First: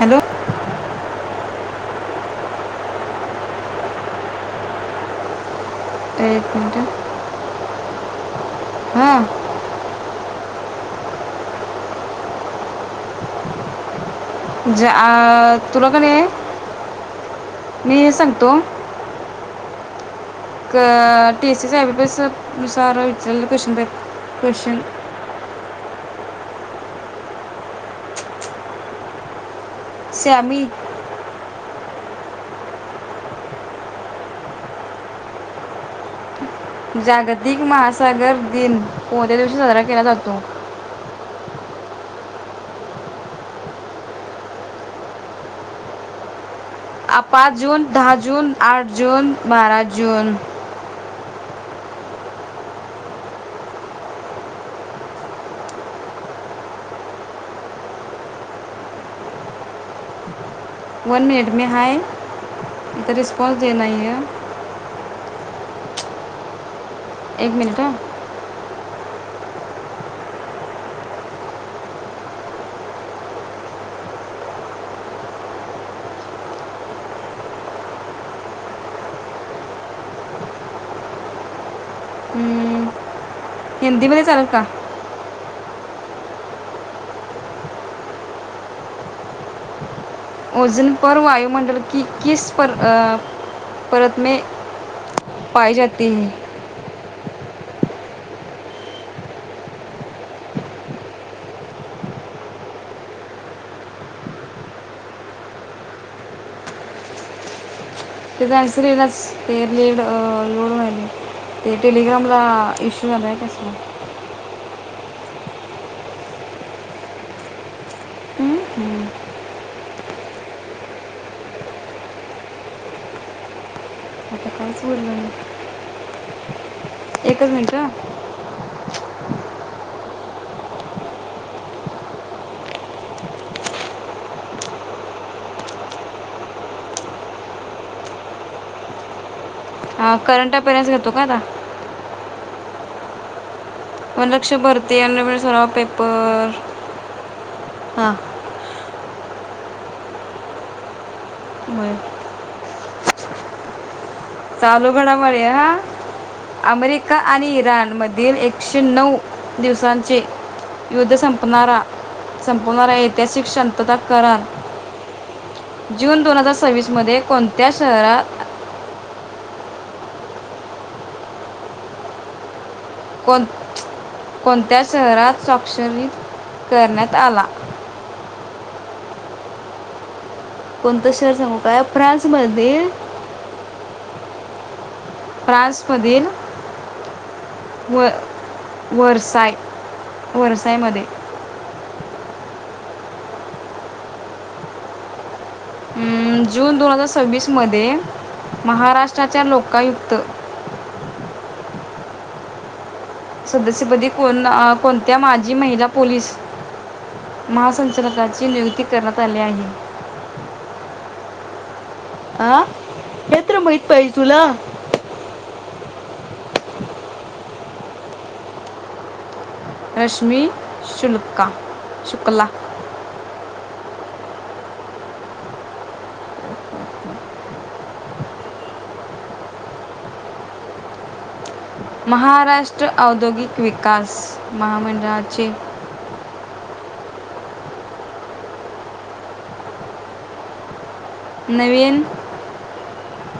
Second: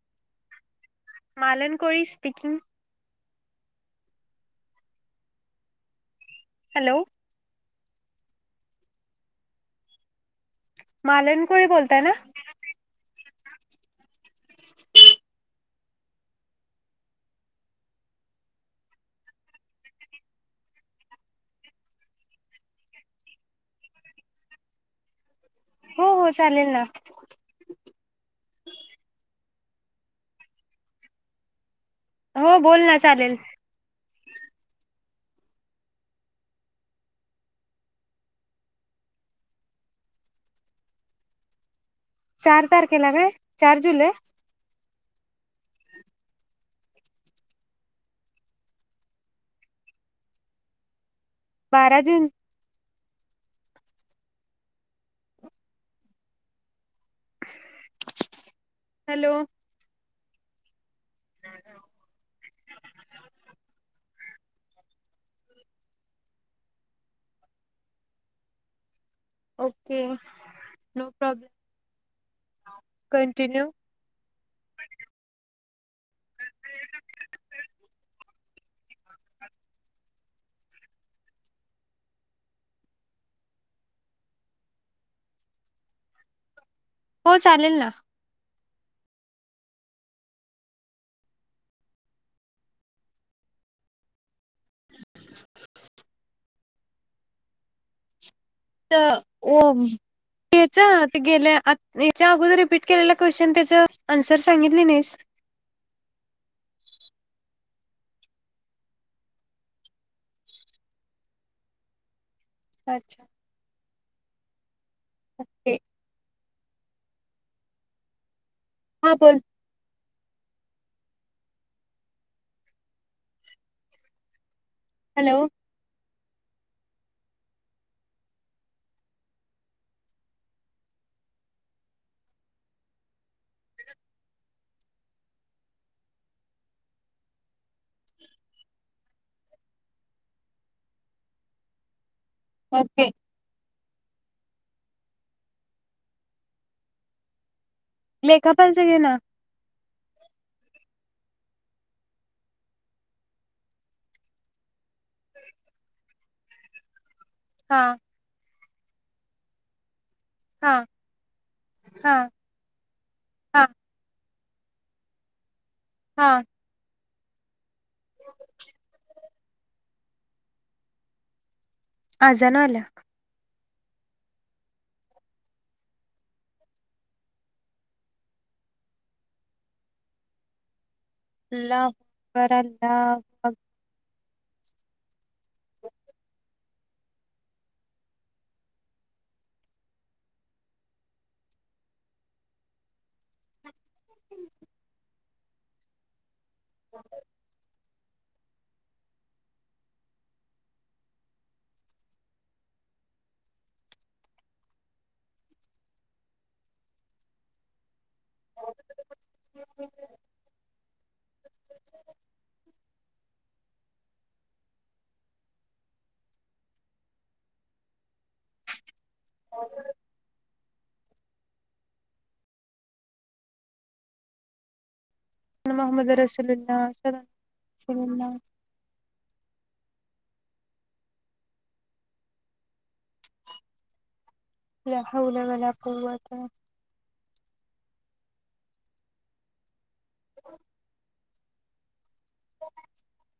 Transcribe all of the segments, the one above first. Hello मलन कर speaking एक एक मिनटं हॅलो हम्म मालनकुळी बोलताय ना ज तुलाकडे मी हे सांगतो टीएसी साहेब बस सार विच क्वेशचन पेपर कशन हो हो चालेल ना श्यामी हो बोल ना चालेल जागतिक महासागर दिन कोणत्या दिवशी साजरा केला जातो चार तारखेला काय चार जुलै पाच जून दहा जून आठ जून बारा जून बारा जून हॅलो वन मिनिट मे हाय तर रिस्पॉन्स द नाही आहे एक मिनिट ह ओके नो प्रॉब्लेम कंटिन्यू हिंदीमध्येध्ये चालल का हो चालेल ना ओझन परर वायुमंडल क कस परत म पाय जात ह तर याच ते गेल्या याच्या अगोदर रिपीट केलेला क्वेशचन त्याच आन्सर सांगितली नाहीस ह ते लोड व्हायलंय लड ते टग्राम कला इश्यू अच्छा झाला आहे कस नक्ते हम्म. हा बोल आता काहीच बोललं हॅलो एक मिनट करंट अपेरन्स घेतो का आता ओके वनलक्ष भरती आणिम सरावा पेपर हां लेखा पालच घे ना बरं चालू घडामोड अमेरिका आणि हा इराण मधील एक एकशे नणऊ दिवसां जे हा युद्ध संपणारा हा संपवणारा ऐतिहासिक हा शांतता करण जून हा दोन हजार सव्वीसमध्ये कोणत्या शहरात आजाण आल्या [inaudible] कोणत्या शहरात स्वाक्षरणी करण्यात आला? कोणतं शहर सांगू काय अल्लाह फ्रान्स अकबर मधे अल्लाह फ्रान्समधील व वरसाय वरसायमध्ये अं, जून दोन हजार सव्वीसमध्ये महाराष्ट्राच्या लोकायुक्त सदस्यपदी कोण कोणत्या माजी महिला पोलीस महासं युक्तकाची नियुक्ती अकबर करण्यात आली आहे. हा हेे तर माहित पाहिजे तुला. रश्मी शुल्का शुक्ला. मोहमद रसुलील्ला सुलील्ला महाराष्ट्र औद्योगिक विकास महामंडळाचे [unintelligible] नवीन [inaudible]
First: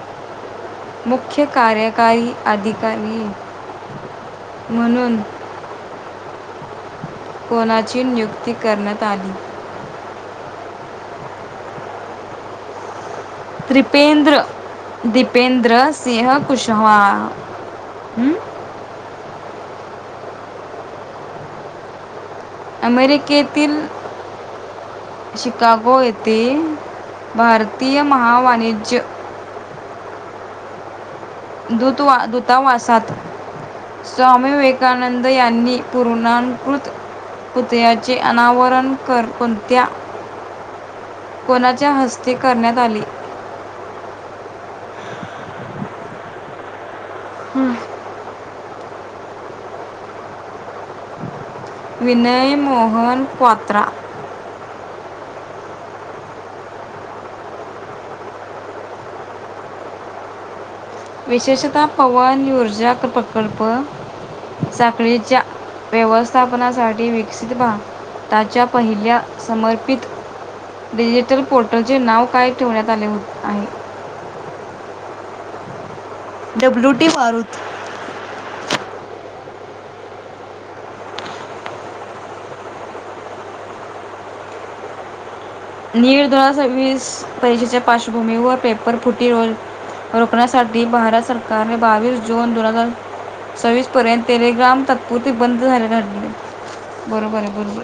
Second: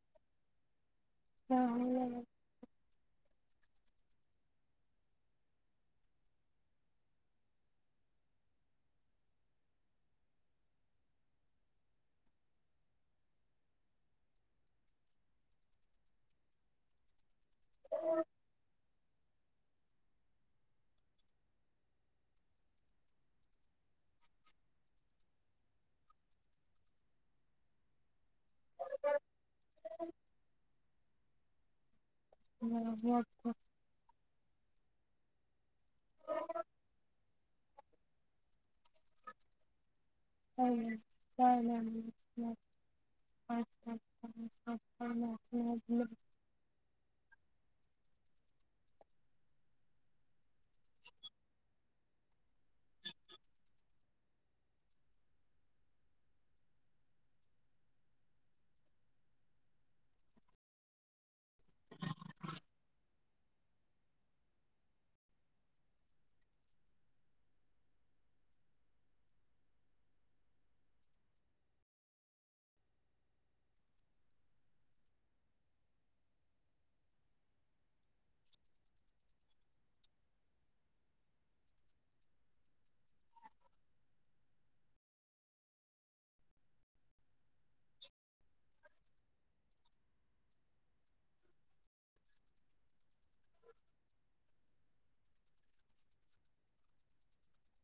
मुख्य कार्यकारी अधिक कारी म्हणून कोणाची नियुक्ती करण्यात आली? त्रिपेंद्र दीपेंद्र सिंह कुशवा. हम्म अमेरिकेतील शिकागो येथे भारतीय महा वाणिज्य [inaudible] दूतवा दूतावासात स्वामी विवेकानंद यांनी पूर्णांकृत पुतळ्याचे कोणाच्या हस्ते करण्यात आले [unintelligible] [unintelligible] विनय मोहन क्वात्रा विशेषतः पवन ऊर्जा प्रकल्प साखळीच्या व्यवस्थापनासाठी विकसित भारताच्या पहिल्या समर्पित डिजिटल पोर्टलचे नाव काय ठेवण्यात आले हो आहे? डब्ल्यू टी मारुत नीट दोन हजार सव्वीस परीक्षेच्या पार्श्वभूमीवर पेपर फुटी रोकण्यासाठी भारत सरकारने बावीस जून दोन हजार सव्वीसपर्यंत टेलीग्राम तात्पुरती बंद झालेला घडली बरोबर आहे बरोबर.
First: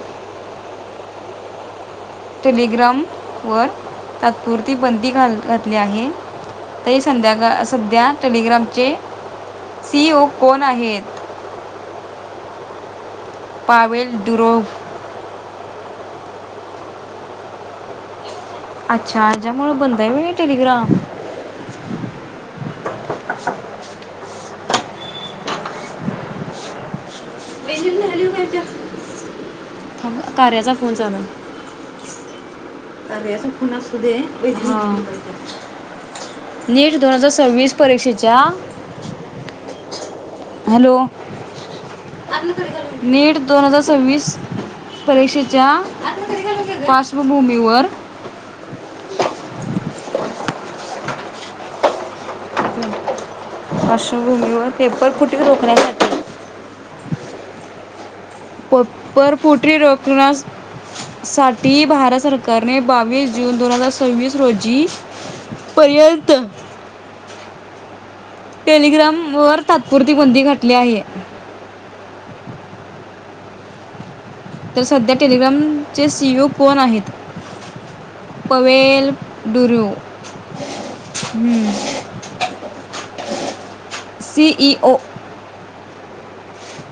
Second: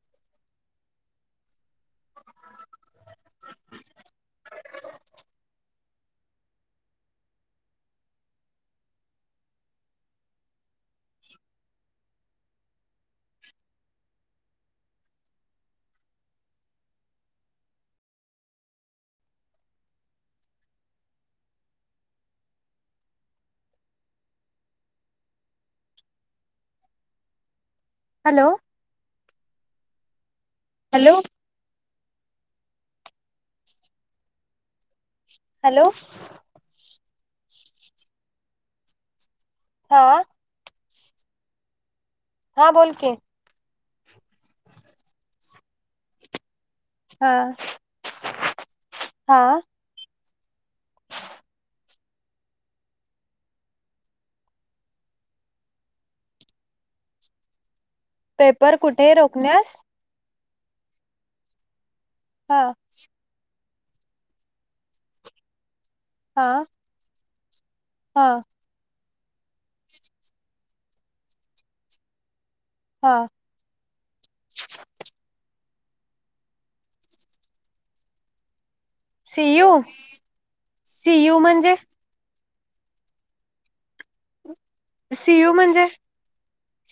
टेलिग्रामवर तात्पुरती बंदी घातली आहे. तरी संध्याकाळ सध्या टेलिग्रामचे सी ई ओ कोण आहेत? पावेल डुरोब अच्छा ज्यामुळं बंद आहे होय टेलीग्राम वेजिंग झाली हॅलो. पाहिजे थांब, कार्याचा फोन हॅलो चालू आहे, हा हॅलो एक दोन हजार सव्वीस परीक्षेच्या हा हॅलो हा बोल की नीट दोन हजार सव्वीस परीक्षेच्या हा पार्श्वभूमीवर हा पार्वभूमीवर पेपर कुठे रोखण्यासाठी पेपर कुठे रोखण्यास पेपरफुटी रोखण्यास साठी भारत हा सरकारने बावीस जून दोन हजार सव्वीस रोजी पर्यंत हा हा टेलिग्राम वर तात्पुरती बंदी घातली आहे हा तर सध्या टेलिग्रामचे सीओ कोण आहेत पवे सीयू डुर सीयू हम्म म्हणजे सीयू म्हणजे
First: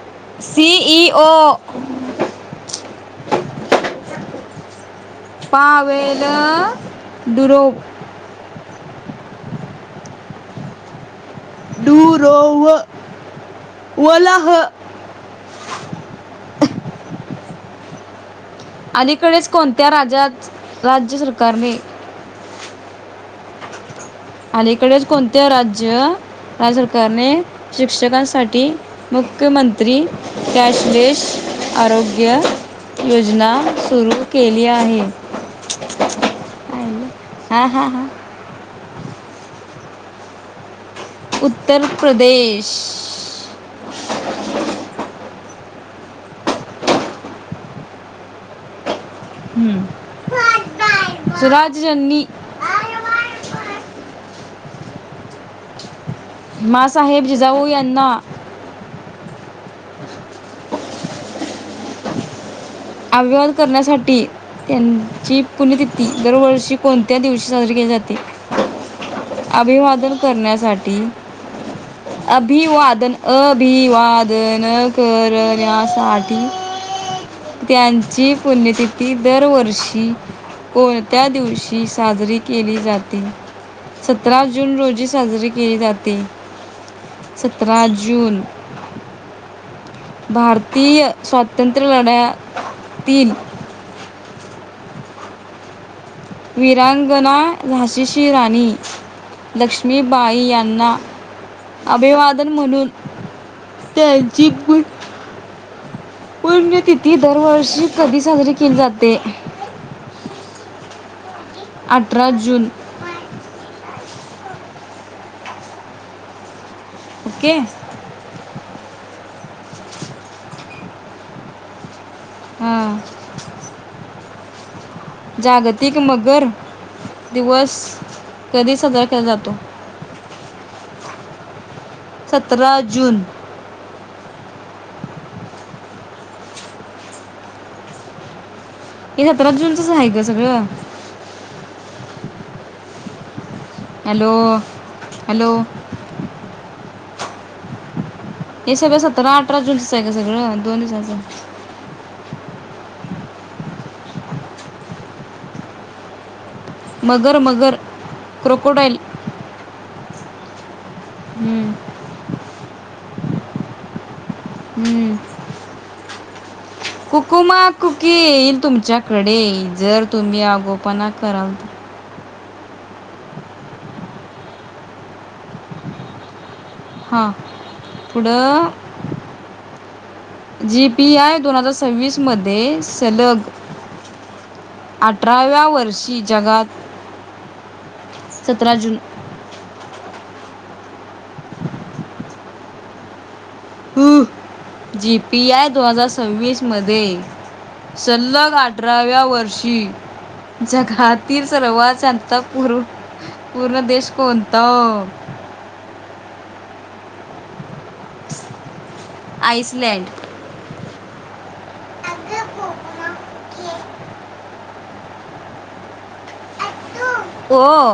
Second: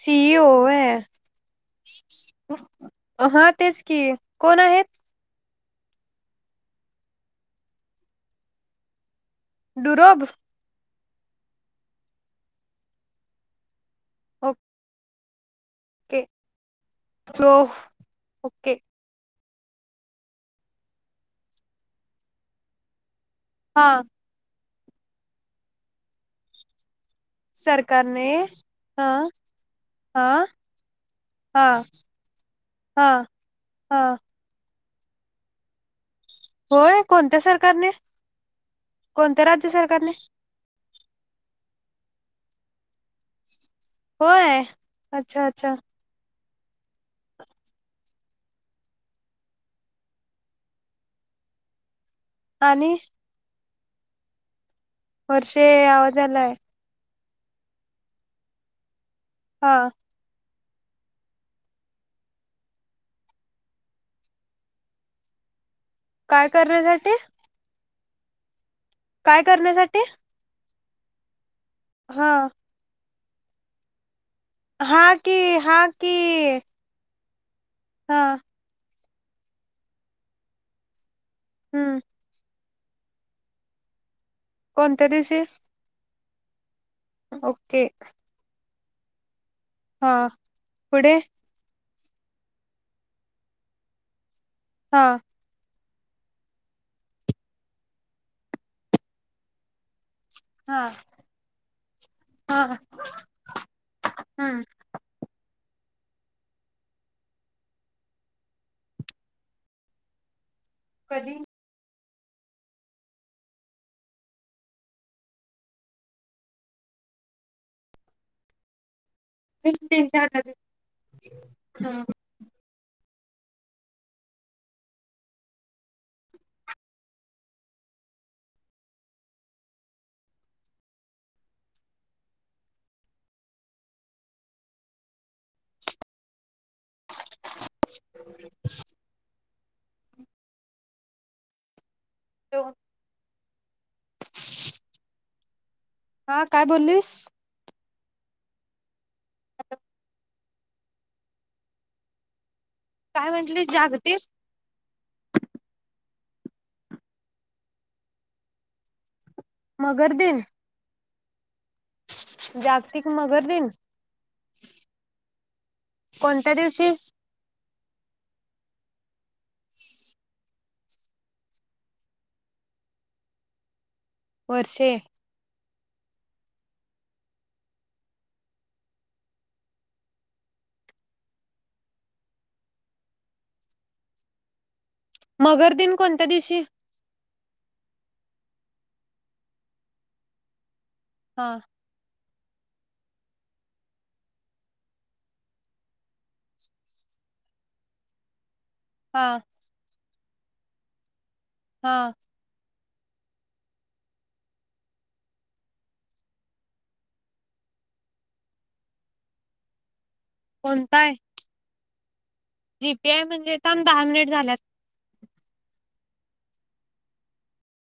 सि ई ओ आहे सीईओ आा तेच की कोण आहेत पावेल दुरोप डुरब डूरोव वलह के तो अलीकडेच कोणत्या राज्यात राज्य सरकारने हा अलीकडेच कोणते राज्य राज्य सरकार करणे सरकारने शिक्षकांसाठी हा मुख्यमंत्री हा कॅशलेश हा अ आरोग्य हा योजना हा सुरू केली आहे होय कोणत्या हा हा सरकारने हा कोणत्या राज्य सरकारने उत्तर प्रदेश होय अच्छा अच्छा हम् स्वराज्य जननी आणि वर्षे आलाय मासाहेब जिजाऊ यांना हा अव्यहान करण्यासाठी त्यांची पुण्यतिथी काय दरवर्षी करण्यासाठी कोणत्या दिवशी साजरी केली जाते काय करण्यासाठी अभिवादन करण्यासाठी हा अभिवादन अभिवादन हा कि हा कि करण्यासाठी हा त्यांची पुण्यतिथी दरवर्षी कोणत्या दिवशी हम्म साजरी के केली जाते सतरा जून रोजी कोणत्या दिवशी साजरी केली जाते सतरा ओके जून हा भारतीय पुढे स्वातंत्र्य लढतील हा वीरांगना झाशीची राणी लक्ष्मी बाई हा यांना अभिवादन हा म्हणून त्याचीी हम्म पुण्यतिथी दरवर्षी कधी साजरी केली जाते कधी अठरा जून ओके एक हा ह. जागतिक मगर दिवस कधी साजरा केला जातो? [inaudible] सतरा जून. [unintelligible] हे सतरा जून चं आहेय, ग सगळं. [unintelligible] Hello hello! हा काय बोललीस? हे सगळं सतरा, अठरा जून चं आहे. ग सगळंं. दोन [unintelligible] काय म्हटले जागतिक? मगर, मगर, क्रोकोडॉइल. [unintelligible] दिन. हम्म! जागतिक मगर दिन हम कोणत्या दिवशी हुकूमात. कुक येईल, तुमच्याकडे जर तुम्ही आगोपणा कराल. वर्षे हा पुढं जीपीआय दोन हजार सव्वीसमध्ये सलग [inaudible] अठराव्या मगर दिन वर्षी कोणत्या दिवशी जगात सतरा जून. हा. [unintelligible] जीपीआय दोन हजार सव्वीस मध्ये. [unintelligible] अठराव्या हा वर्षी जगातील हा सर्वात शांत पूर पूर्ण देश कोणत आइसलँड. कोणताय? जीपी आय म्हणजे दहा मिनिटं झाल्यात. [unintelligible]